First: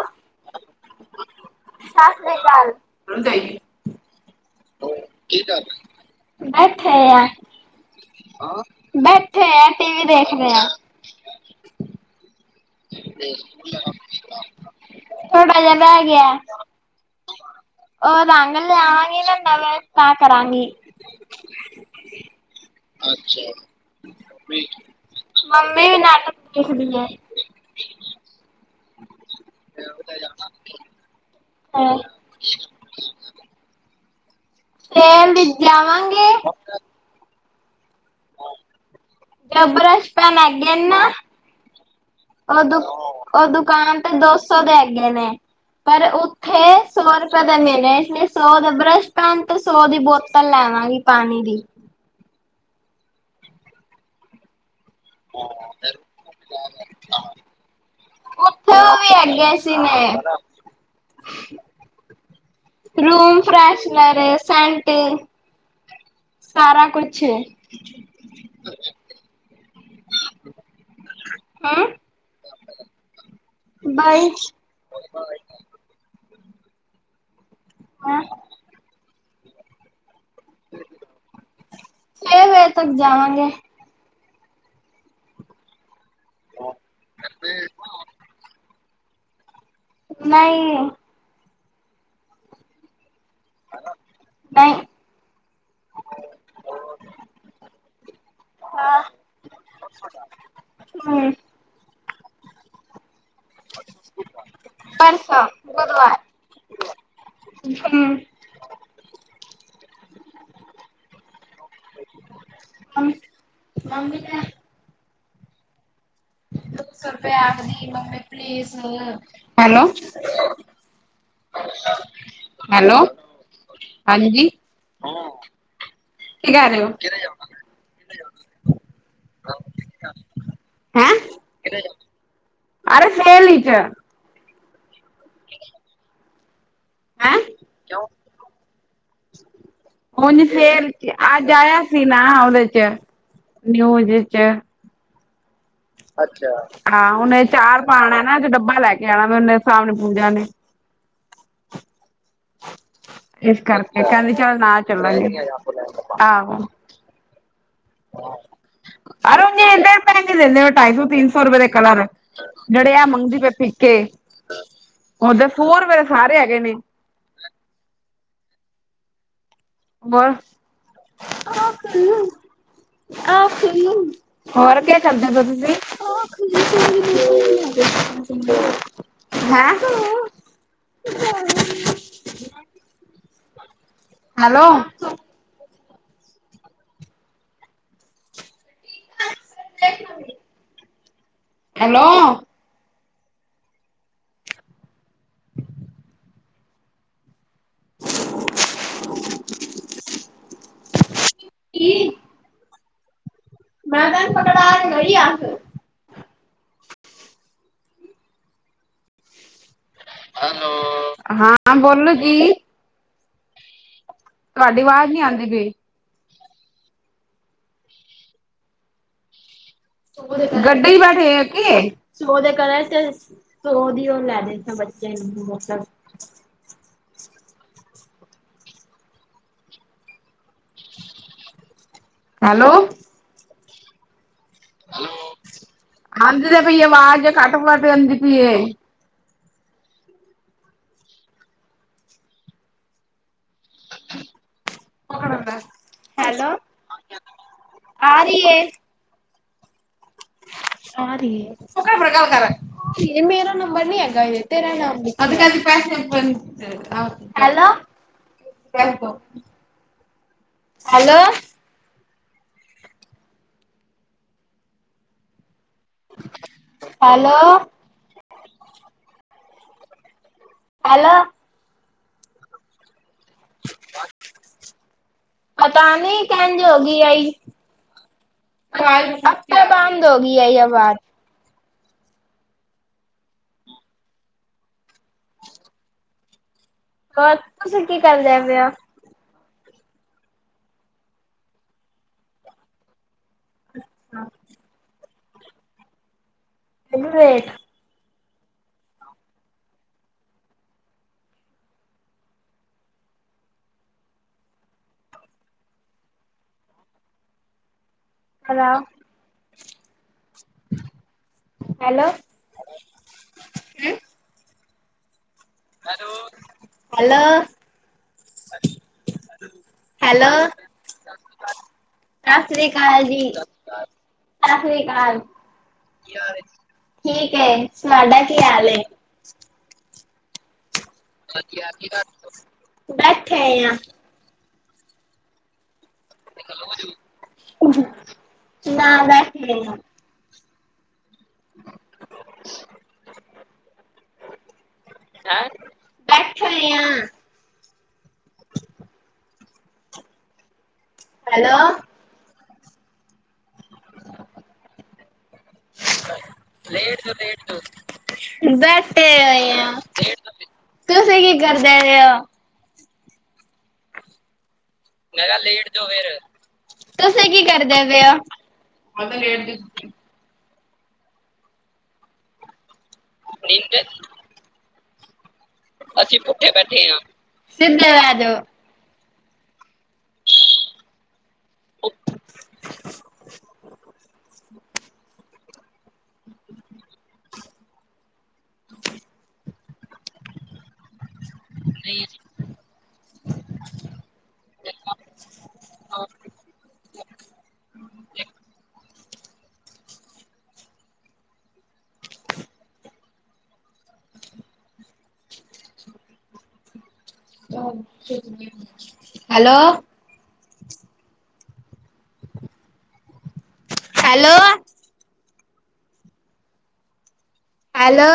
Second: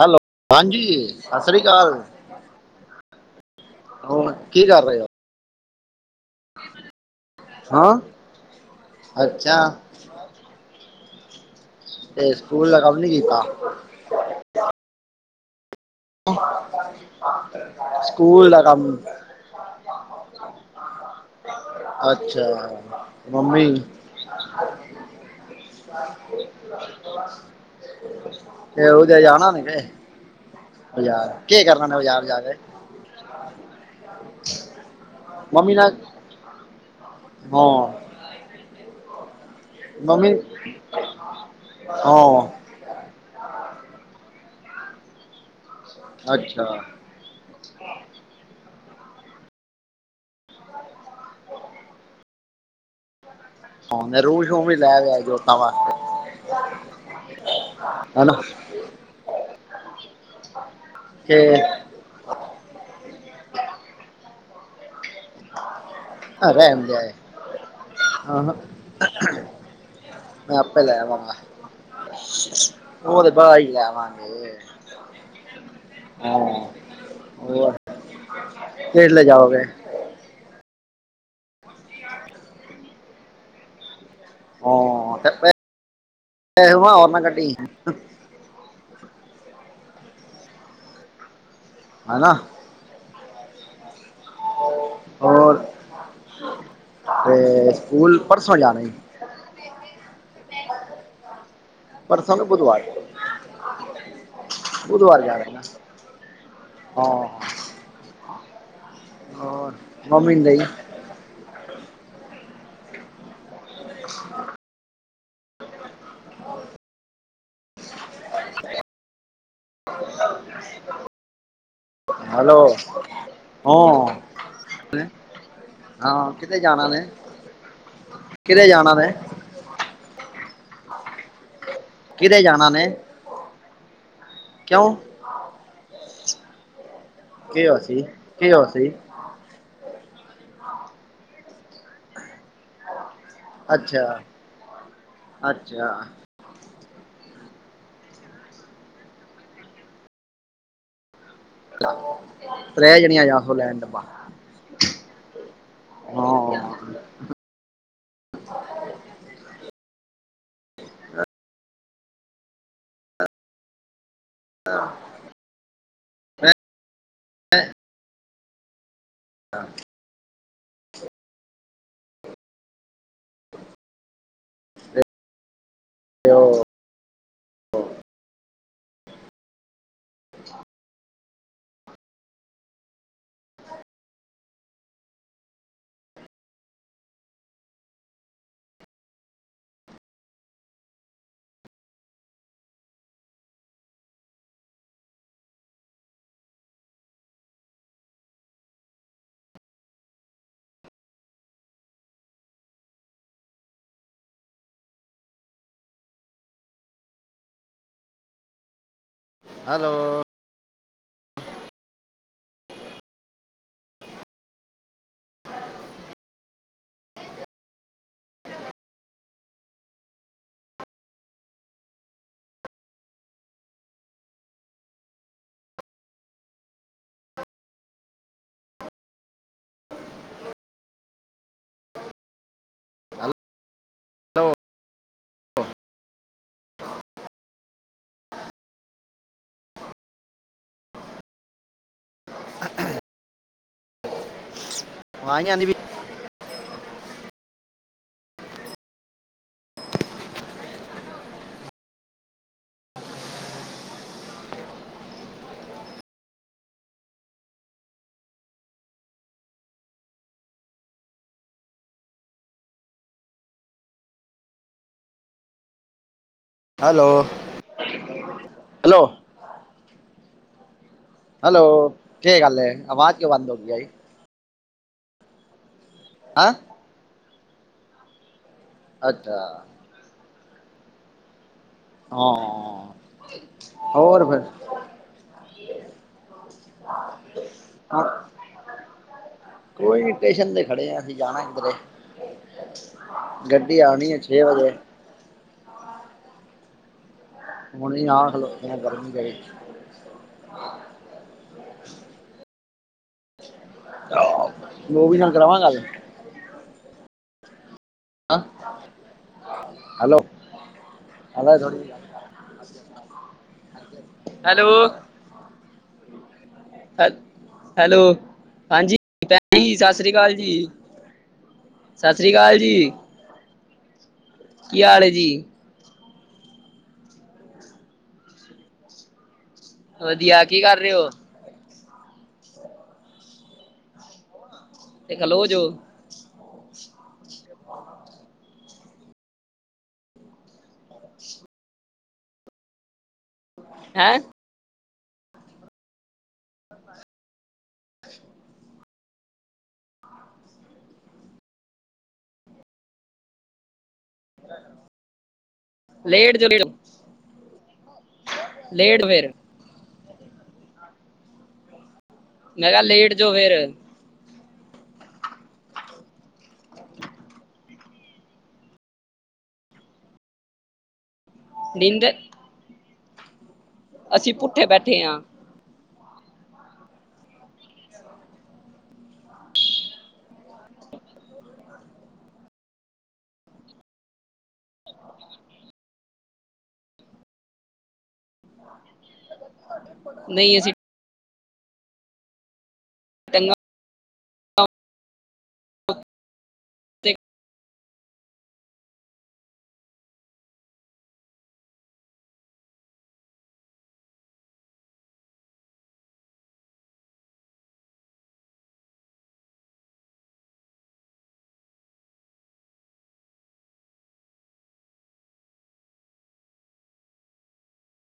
Hello ਹਾਂਜੀ ਸਤਿ ਸ੍ਰੀ ਅਕਾਲ ਸਤਿ ਸ੍ਰੀ ਅਕਾਲ। ਹੋਰ, ਕੀ ਕਰ ਰਹੇ ਹੋ ਕੀ ਕਰ ਰਹੇ ਹੋ ਬੈਠੇ ਆ, ਹਾਂ ਬੈਠੇ ਅੱਛਾ ਆ, ਟੀ ਵੀ ਦੇਖ ਰਹੇ ਆ ਤੇ ਸਕੂਲ ਕੰਮ ਨੀ ਕੀਤਾ [inaudible] [unintelligible] ਬੈ ਗਿਆ, ਉਹ ਸਕੂਲ ਰੰਗ ਦਾ ਕੰਮ ਲਿਆਵਾਂਗੀ ਨਾ ਨਵੇ ਤੇ ਕਰਾਂਗੀ ਅੱਛਾ ਮੰਮੀ ਮੰਮੀ ਨਾਟਕ ਲਿਖਦੀ ਹੈ ਤੇ ਉਥੇ ਜਾਣਾ ਨੀ ਵੇ ਹਾਂ ਬਾਜ਼ਾਰ, ਕੀ ਕਰਨਾ ਨੇ, ਬਾਜ਼ਾਰ ਜਾ ਕੇ ਸੇਲ ਵਿਚ ਮੰਮੀ ਨਾਲ ਜਾਵਾਂਗੇ ਹਾਂ ਜੋ ਬਰਸ਼ ਮੰਮੀ ਪੈਨ ਹੈਗੇ ਨਾ, ਹਾਂ ਉਹ ਦੁੱਖ ਉਹ ਦੁਕਾਨ ਤੇ ਦੋ ਸੌ ਦੇ ਹੈਗੇ ਨੇ, ਪਰ ਅੱਛਾ ਉੱਥੇ ਸੌ ਰੁਪਏ ਦੇ ਮਿਲਦੇ ਨੇ, ਇਸ ਲਈ ਸੌ ਦਾ ਬਰੱਸ਼ ਪੈਣ, ਤੇ ਸੌ ਦੀ ਬੋਤਲ ਲੈਵਾਂਗੀ ਪਾਣੀ ਦੀ ਹਾਂ, ਰੂ ਸ਼ੂ ਵੀ ਲੈ ਲਯੋ, ਜੋਤਾਂ ਵਾਸਤੇ ਹਨਾ ਉੱਥੇ, ਉਹ ਵੀ ਹੈਗੇ ਸੀ ਨੇ ਤੇ ਰੂਮ ਫਰੈਸ਼ਨਰ, ਸੈਂਟ ਅ ਰਹਿਣ ਦੇ, ਮੈਂ ਆਪੇ ਲੇ ਆਵਾਂਗਾ ਹੈਂ ਉਹ ਤੇ ਬਾਹਰੋ ਹੀ ਲੈ ਬਾਈ ਆਵਾਂਗੇ ਹਾਂ ਉਹ ਹੈ ਲੈ ਲਗਾਓਗੇ। ਛੇ ਵਜੇ ਤੱਕ ਜਾਵਾਂਗੇ ਹਾ ਚ ਪਰ ਹੋਰਨਾਂ ਕਟੀ ਨਹੀਂ ਹਨ ਨਾ ਹੈ ਹੋਰ ਤੇ ਸਕੂਲ ਪਰਸੋਂ ਜਾਣਾ ਹੀ ਹਾਂ ਹਮ ਪਰਸੋ ਮ ਬੁਧਵਾਰ ਬੁਧਵਾਰ ਪਰਸੋਂ ਜਾਵੇ ਨਾ ਬੁਧਵਾਰ ਹਾਂ ਹਮ ਹਾਂ ਮੰਮੀਦਾਈ ਮੰਮੀ ਨੇ ਦੋ ਸੌ ਰੁਪਏ ਅਗਦੀ ਮੰਮੀ ਪਲੀਜ਼ ਹੈਲੋ ਹੈਲੋ ਹਮ ਹਾਂਜੀ ਹਾਂ ਕੀ ਕਿਤੇ ਕਰ ਰਹੇ ਜਾਣਾ ਹੋ ਨੇ ਕਿਤੇੇ ਜਾਣਾ ਨੇ ਹੈਂ ਕਿਤੇ ਜਾਣਾ ਨੇ ਅਰੇ ਸੇਲ ਚ ਕਿਉਂ? ਠ [unintelligible] ਕੀ ਅ ਸੀ ਕਿ ਅ ਸੀ ਹਝ ਸੇਰ ਅੱਜ ਆਇਆ ਸੀ ਨਾ ਉਹਦੇ ਚ ਅੱਛਾ ਨਿਊਜ਼ ਅੱਛਾ ਅੱਛਾ ਹਾਂ ਉਨੇ ਚਾਰ ਪਾਣਾ ਨਾ ਜੋ ਡੱਬਾ ਲੈ ਕੇ ਆਣਾ ਉਨੇ ਸਾਮਣੇ ਪੂਜਾ ਨੇ ਆਹੋ ਇਸ ਕਰਕੇ ਕੈਂਦੀ ਚੱਲ ਨਾ ਚੱਲਾਂਗੇ ਹਾਂ ਆਹੋ। ਅਨੇ ਇੇ ਰ ਪੈਗੇ ਦਿੰਦੇ ਹੋ ਢਾਈ ਸੌ ਤਿੰਨ ਸੌ ਰੁਪਏ ਦੇ ਕਲਰ ਨੜਿਆ ਮੰਗਦੀ ਪਏ ਪੀਕੇ ਹਾਂ ਉਦ ਫ ਹੋਰ ਮੇਰੇ ਸਾਰੇ ਹੈਗੇ ਨੇ ਐ [unintelligible] ਬਸ [inaudible] ਹੋਰ ਕੇ ਕਰਦੇ ਪੇਓ ਤੁਸੀਂ? [inaudible] ਹੈਂ। ਹੈਲੋ ਹੈਲੋ ਮੈਂਨਨ ਪਕੜਾ ਕੇ ਗਈ ਆ ਫਿਰ ਹੈਲੋ ਹਾਂ ਬੋਲੋ ਜੀ ਤੁਹਾਡੀ ਆਵਾਜ਼ ਨਹੀਂ ਆਂਦੀ ਬਈ ਦੇ ਗੱਡੀ ਬੈਠੇ ਉਹਦੇ ਕਰ ਤੇ ਉਹਦੀ ਉਹ ਲੈ ਦੇ ਬੱਚੇ ਨੂੰ ਬੋਤਲ, [inaudible] ਹੈਲੋ ਹੈਲੋ -ਹੈਲੋ। ਆਾਂਦੀ ਦੇ ਪਈਏ, ਆਵਾਜ਼ ਕੱਟ ਘੱਟ, ਜਾਂਂਦੀ ਪਈਏ, [unintelligible] [inaudible] [unintelligible] ਅਵਾਜ਼ ਨੀ ਆਂਦੀ ਪੀ, ਹੈਲੋ, ਆ ਰੀ ਏ, ਹਾਂਜੀ, ਸ਼ੁਕਰ ਕਰਿਆ ਕਰ ਮੇਰਾ ਨੰਬਰ ਨੀ ਹੈਗਾ, ਏ ਤੇਰਾ ਨੰਬਅੱਜ ਕੱਲ ਪੈਸੇ hello, hello hello, hello hello hello, ਕੇ ਗੱਲ ਏ ਆਵਾਜ਼ ਕਿਉਂ ਬੰਦ ਹੋ ਗਈ ਆਈ? ਪਤਾ ਨਈ ਹਾਂ ਕੇਂਝ ਹੋਗੀ ਆਈ, ਆਪੇ ਅੱਛਾ ਬੰ ਬੰਦ ਹੋਗੀ, ਐਈ ਅਵਾਜ਼। ਹਾਂ, ਹੋਰ ਵਧੀਆ, ਹੋਰ, ਤੁਸੀਂ ਕੀ ਕਰਦੇ ਪੈ ਓ? ਹੋਹੀ ਟੇਸ਼ਨ ਤੇ ਖੜੇ ਆ, ਅਸੀਂ ਜਾਣਾ ਕਿਧਰੇ? ਗੱਡੀ, ਆਣੀ ਏ ਛੇ ਵਜੇ। ਰੁਗਰੇਟ ਹੁਣੀ ਆ, ਖਲੋਤੇ ਆ ਗਰਮੀ ਦੇ ਵਿਚ ਲੋ ਵੀ, ਨਾਲ ਕਰਾਵਾਂ ਗੱਲ? ਕਰਾਓ hello, hello Johnny. Hello. Hello. ਹੈ ਹੈਲੋ, ਹਾਂਜੀ ਭੈ ਜੀ, ਸਤਿ ਸ੍ਰੀ ਅਕਾਲ ਹੈਲੋ ਜੀ। ਸਤਿ ਸ੍ਰੀ ਅਕਾਲ ਜੀ, ਸਤਿ ਸ੍ਰੀ ਕੀ ਹਾਲ ਹੈ ਅਕਾਲ। ਜੀ ਠੀਕ ਏ, ਤੁਹਾਡਾ ਕੀ ਹਾਲ ਏ? ਵਧੀਆ ਕੀ ਕਰ ਰੇ ਓ? ਵਧੀਆ, ਕੀ ਕਰ ਬੈਠੇ ਹੌਏ ਆ। ਤੇ, ਖਲੋ ਜੋ। ਨਾ, ਬਹੀ। [inaudible] [unintelligible] ਹੈਂ! ਹੈ ਬੈਠੇ ਹੋਏ ਆ। [unintelligible] ਹੈਲੋ। ਹਾਂਜੀ। ਲੇਟ ਜਾਉ-ਲੇਟ ਜਾਉ। ਲੇਟ ਬੈਠੇ ਫੇਰ ਉਏ ਆ, ਤੁਸੀਂ ਕੀ ਕਰਦੇ ਪੇ ਓ? ਮੈਂ ਕਿਆ, ਲੇਟ ਜੋ ਫੇਰ। ਮੈਂ ਕਿਹਾ, ਲੇਟ ਜੋ ਫੇਰ, ਤੁਸੀਂ ਕੀ ਕਰਦੇ ਪੇ ਓ? ਨਿੰਦਰ ਨਿੰਦਰ ਅਸੀਂ, ਪੁੱਠੇ ਬੈਠੇ ਆ। ਅਸੀਂ ਭੂੱਖੇ ਬੈਠੇ ਆ। ਸਿੱਧੇ ਵਹਿ ਜੋ। ਨਈ ਅਸੀਂ ਨਈ ਅਸੀਂ [unintelligible] ਹੈਲੋ ਹੈਲੋ ਹੈਲੋ